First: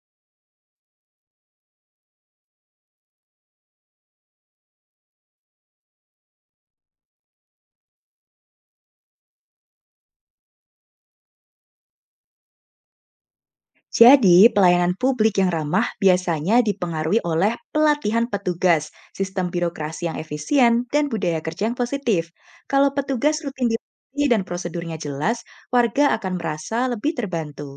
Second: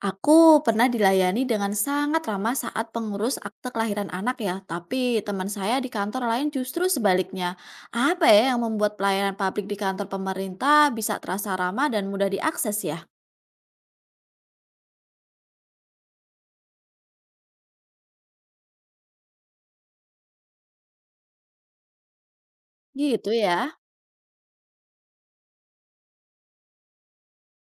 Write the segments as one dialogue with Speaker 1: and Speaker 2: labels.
Speaker 1: Aku pernah dilayani dengan sangat ramah saat pengurus akte kelahiran anak ya, tapi teman saya di kantor lain justru sebaliknya. Apa ya yang membuat pelayanan publik di kantor pemerintah bisa terasa ramah dan mudah diakses ya?
Speaker 2: Jadi, pelayanan publik yang ramah biasanya dipengaruhi oleh pelatihan petugas, sistem birokrasi yang efisien, dan budaya kerja yang positif. Kalau
Speaker 1: Gitu
Speaker 2: petugas
Speaker 1: ya.
Speaker 2: rutin dilatih dan prosedurnya jelas, warga akan merasa lebih terbantu.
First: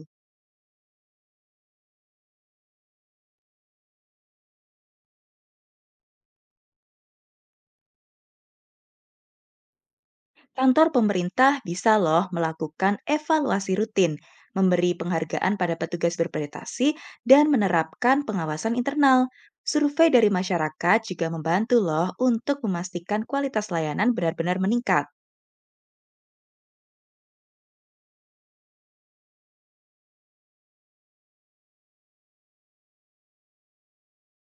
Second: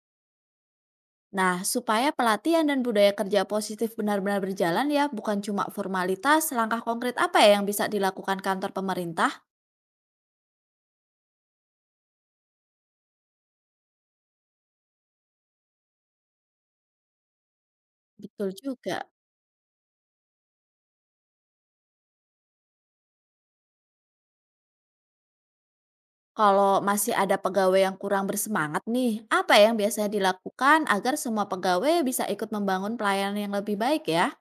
Speaker 1: Nah, supaya pelatihan dan budaya kerja positif benar-benar berjalan ya, bukan cuma formalitas, langkah konkret apa ya yang bisa dilakukan kantor pemerintah?
Speaker 2: Kantor pemerintah bisa loh melakukan evaluasi rutin, memberi penghargaan pada petugas berprestasi, dan menerapkan
Speaker 1: Betul
Speaker 2: pengawasan
Speaker 1: juga.
Speaker 2: internal. Survei dari masyarakat juga membantu loh untuk memastikan kualitas layanan benar-benar meningkat.
Speaker 1: Kalau masih ada pegawai yang kurang bersemangat nih, apa yang biasanya dilakukan agar semua pegawai bisa ikut membangun pelayanan yang lebih baik ya?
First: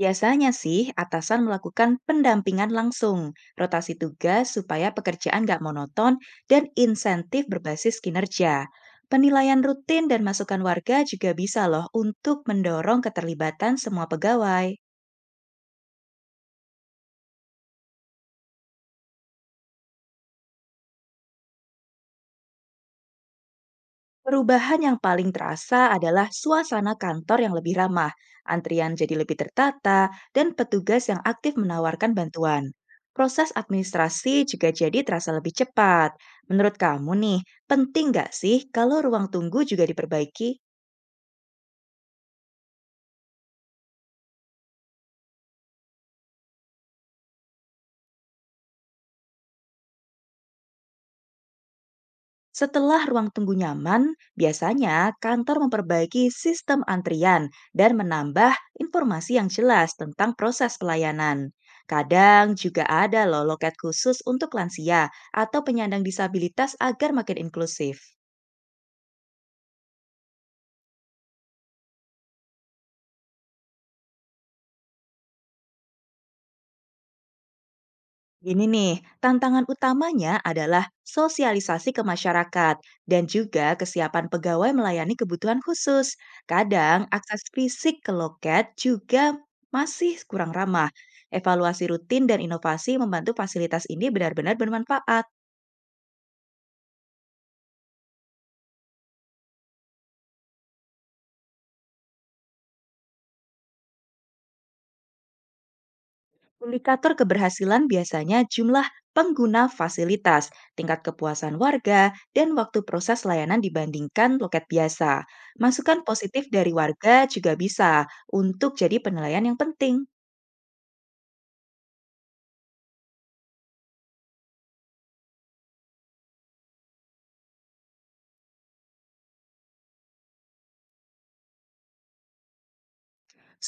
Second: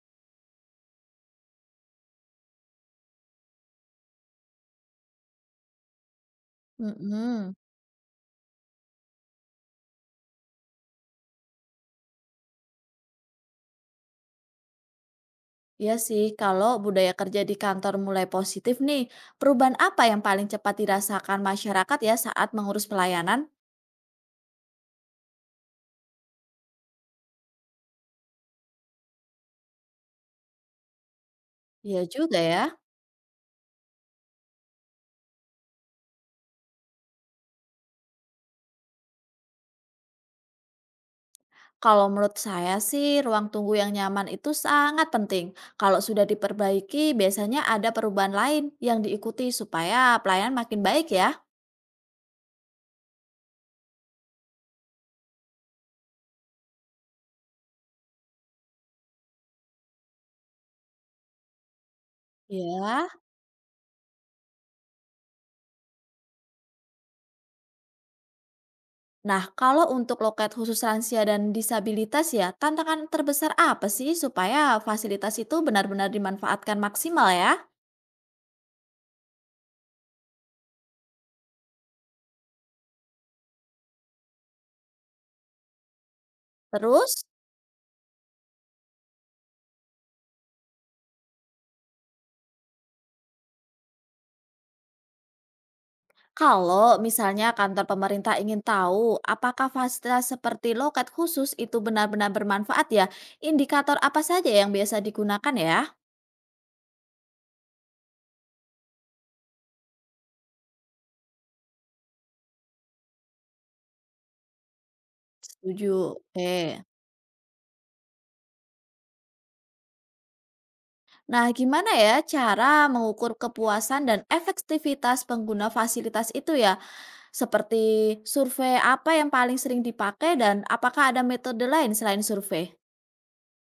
Speaker 2: Biasanya sih, atasan melakukan pendampingan langsung, rotasi tugas supaya pekerjaan nggak monoton, dan insentif
Speaker 1: mm
Speaker 2: berbasis kinerja. Penilaian rutin dan masukan warga juga bisa loh untuk mendorong keterlibatan semua pegawai.
Speaker 1: Ya sih, kalau budaya kerja di kantor mulai positif nih, perubahan apa yang paling cepat dirasakan masyarakat ya saat mengurus pelayanan?
Speaker 2: Perubahan yang paling terasa adalah suasana kantor yang lebih ramah, antrian jadi lebih tertata, dan petugas yang aktif
Speaker 1: Iya
Speaker 2: menawarkan
Speaker 1: juga ya.
Speaker 2: bantuan. Proses administrasi juga jadi terasa lebih cepat. Menurut kamu nih, penting nggak sih kalau ruang tunggu juga diperbaiki?
Speaker 1: Kalau menurut saya sih, ruang tunggu yang nyaman itu sangat penting. Kalau sudah diperbaiki, biasanya ada perubahan lain yang diikuti supaya pelayanan makin baik ya.
Speaker 2: Setelah ruang tunggu nyaman, biasanya kantor memperbaiki sistem antrian dan menambah informasi yang jelas tentang proses pelayanan. Kadang juga
Speaker 1: Ya.
Speaker 2: ada loh loket khusus untuk lansia atau penyandang disabilitas agar makin inklusif.
Speaker 1: Nah, kalau untuk loket khusus lansia dan disabilitas ya, tantangan terbesar apa sih supaya fasilitas itu benar-benar dimanfaatkan maksimal ya?
Speaker 2: Gini nih, tantangan utamanya adalah sosialisasi ke masyarakat dan juga kesiapan pegawai melayani kebutuhan khusus. Kadang
Speaker 1: Terus,
Speaker 2: akses fisik ke loket juga masih kurang ramah. Evaluasi rutin dan inovasi membantu fasilitas ini benar-benar bermanfaat.
Speaker 1: kalau misalnya kantor pemerintah ingin tahu apakah fasilitas seperti loket khusus itu benar-benar bermanfaat ya, indikator apa saja yang biasa digunakan ya?
Speaker 2: Indikator keberhasilan biasanya jumlah pengguna fasilitas, tingkat kepuasan warga, dan waktu proses layanan dibandingkan loket biasa. Masukan
Speaker 1: Setuju.
Speaker 2: positif
Speaker 1: Oke.
Speaker 2: dari warga juga bisa untuk jadi penilaian yang penting.
Speaker 1: Nah, gimana ya cara mengukur kepuasan dan efektivitas pengguna fasilitas itu ya? Seperti survei apa yang paling sering dipakai dan apakah ada metode lain selain survei?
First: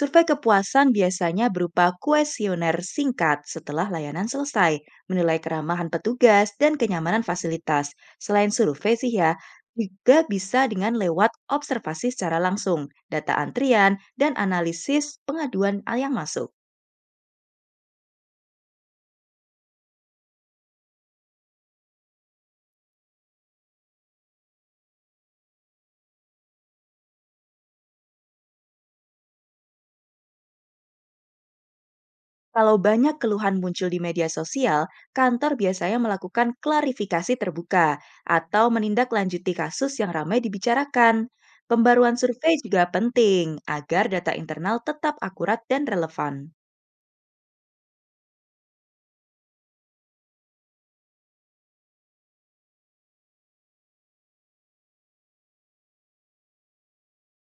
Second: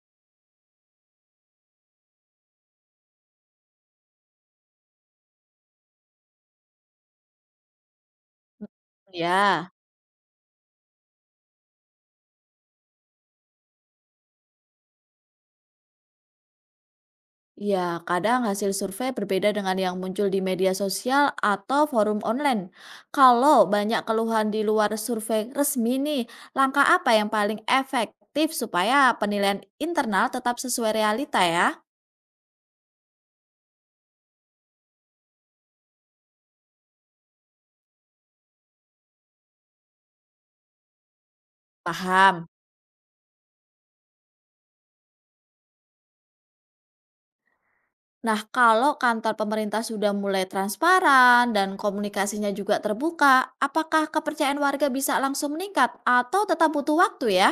Speaker 2: Survei kepuasan biasanya berupa kuesioner singkat setelah layanan selesai, menilai keramahan petugas dan kenyamanan fasilitas. Selain survei sih ya,
Speaker 1: Ya,
Speaker 2: juga bisa dengan lewat observasi secara langsung, data antrian, dan analisis pengaduan yang masuk.
Speaker 1: ya, kadang hasil survei berbeda dengan yang muncul di media sosial atau forum online. Kalau banyak keluhan di luar survei resmi nih, langkah apa yang paling efektif supaya penilaian internal tetap sesuai realita ya?
Speaker 2: Kalau banyak keluhan muncul di media sosial, kantor biasanya melakukan klarifikasi terbuka atau menindaklanjuti kasus yang ramai dibicarakan. Pembaruan
Speaker 1: Paham.
Speaker 2: survei juga penting agar data internal tetap akurat dan relevan.
Speaker 1: Nah, kalau kantor pemerintah sudah mulai transparan dan komunikasinya juga terbuka, apakah kepercayaan warga bisa langsung meningkat atau tetap butuh waktu ya?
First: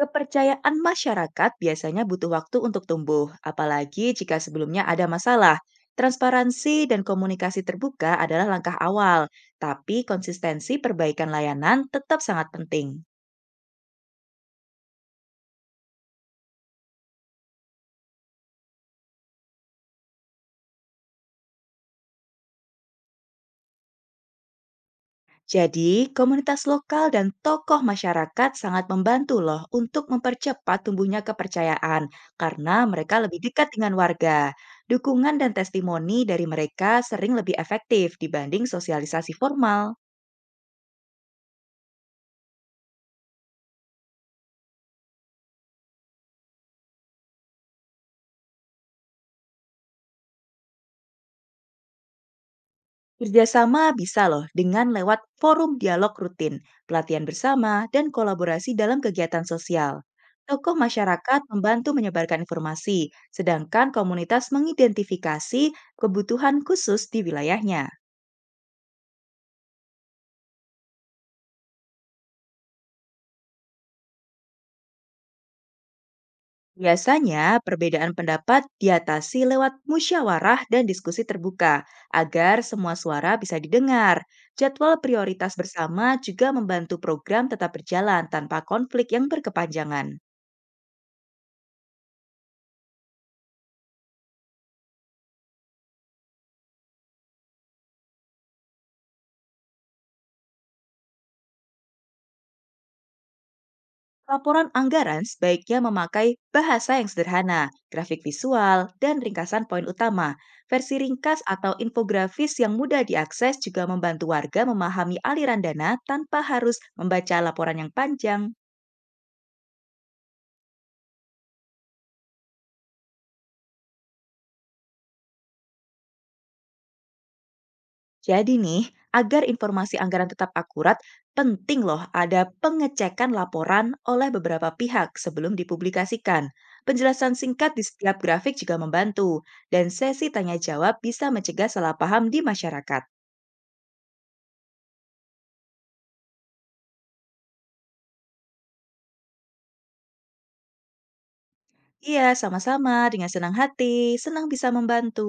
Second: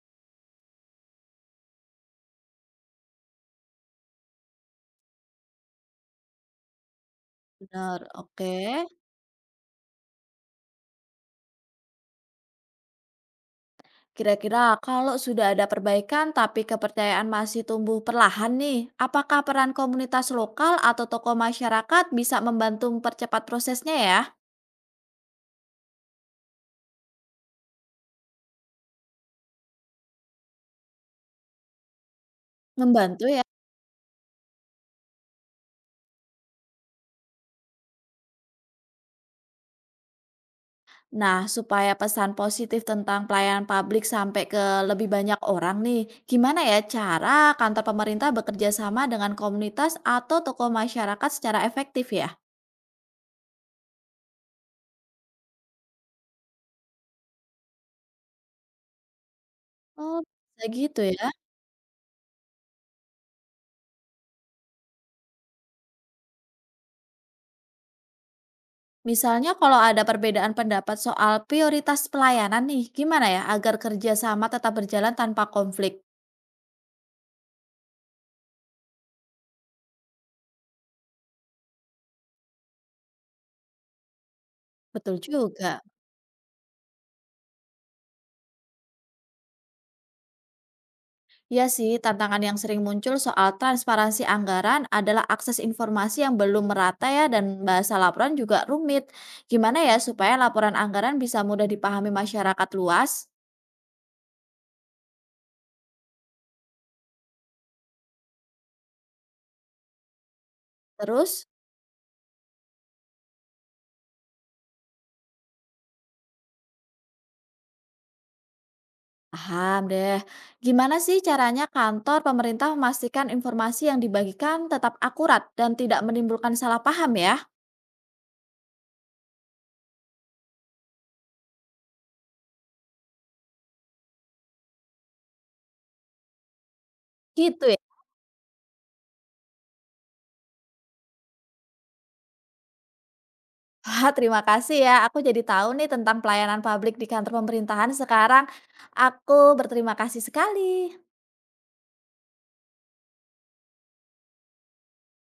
Speaker 2: Kepercayaan masyarakat biasanya butuh waktu untuk tumbuh, apalagi jika sebelumnya ada masalah. Transparansi dan komunikasi
Speaker 1: Benar,
Speaker 2: terbuka adalah
Speaker 1: oke.
Speaker 2: langkah awal, tapi konsistensi perbaikan layanan tetap sangat penting.
Speaker 1: Kira-kira kalau sudah ada perbaikan tapi kepercayaan masih tumbuh perlahan nih, apakah peran komunitas lokal atau tokoh masyarakat bisa membantu mempercepat prosesnya ya?
Speaker 2: Jadi, komunitas lokal dan tokoh masyarakat sangat membantu loh untuk mempercepat tumbuhnya kepercayaan karena mereka
Speaker 1: Membantu
Speaker 2: lebih
Speaker 1: ya?
Speaker 2: dekat dengan warga. Dukungan dan testimoni dari mereka sering lebih efektif dibanding sosialisasi formal.
Speaker 1: Nah, supaya pesan positif tentang pelayanan publik sampai ke lebih banyak orang nih, gimana ya cara kantor pemerintah bekerja sama dengan komunitas atau tokoh masyarakat secara efektif ya?
Speaker 2: Kerjasama bisa loh dengan lewat forum dialog rutin, pelatihan bersama, dan kolaborasi dalam kegiatan sosial.
Speaker 1: Oh, bisa
Speaker 2: Tokoh
Speaker 1: gitu ya.
Speaker 2: masyarakat membantu menyebarkan informasi, sedangkan komunitas mengidentifikasi kebutuhan khusus di wilayahnya.
Speaker 1: Misalnya kalau ada perbedaan pendapat soal prioritas pelayanan nih, gimana ya agar kerjasama tetap berjalan tanpa konflik?
Speaker 2: Biasanya, perbedaan pendapat diatasi lewat musyawarah dan diskusi terbuka agar semua suara bisa didengar. Jadwal
Speaker 1: Betul
Speaker 2: prioritas
Speaker 1: juga.
Speaker 2: bersama juga membantu program tetap berjalan tanpa konflik yang berkepanjangan.
Speaker 1: Iya sih, tantangan yang sering muncul soal transparansi anggaran adalah akses informasi yang belum merata ya dan bahasa laporan juga rumit. Gimana ya supaya laporan anggaran bisa mudah dipahami masyarakat luas?
Speaker 2: Laporan anggaran sebaiknya memakai bahasa yang sederhana, grafik visual, dan ringkasan poin utama. Versi
Speaker 1: Terus,
Speaker 2: ringkas atau infografis yang mudah diakses juga membantu warga memahami aliran dana tanpa harus membaca laporan yang panjang.
Speaker 1: paham deh. Gimana sih caranya kantor pemerintah memastikan informasi yang dibagikan tetap akurat dan tidak menimbulkan salah paham ya?
Speaker 2: Jadi nih, agar informasi anggaran tetap akurat, penting loh ada pengecekan laporan oleh beberapa pihak sebelum dipublikasikan. Penjelasan
Speaker 1: Gitu
Speaker 2: singkat
Speaker 1: ya.
Speaker 2: di setiap grafik juga membantu, dan sesi tanya jawab bisa mencegah salah paham di masyarakat.
Speaker 1: Wah, terima kasih ya. Aku jadi tahu nih tentang pelayanan publik di kantor pemerintahan sekarang. Aku berterima kasih sekali.
Speaker 2: Iya, sama-sama. Dengan senang hati, senang bisa membantu.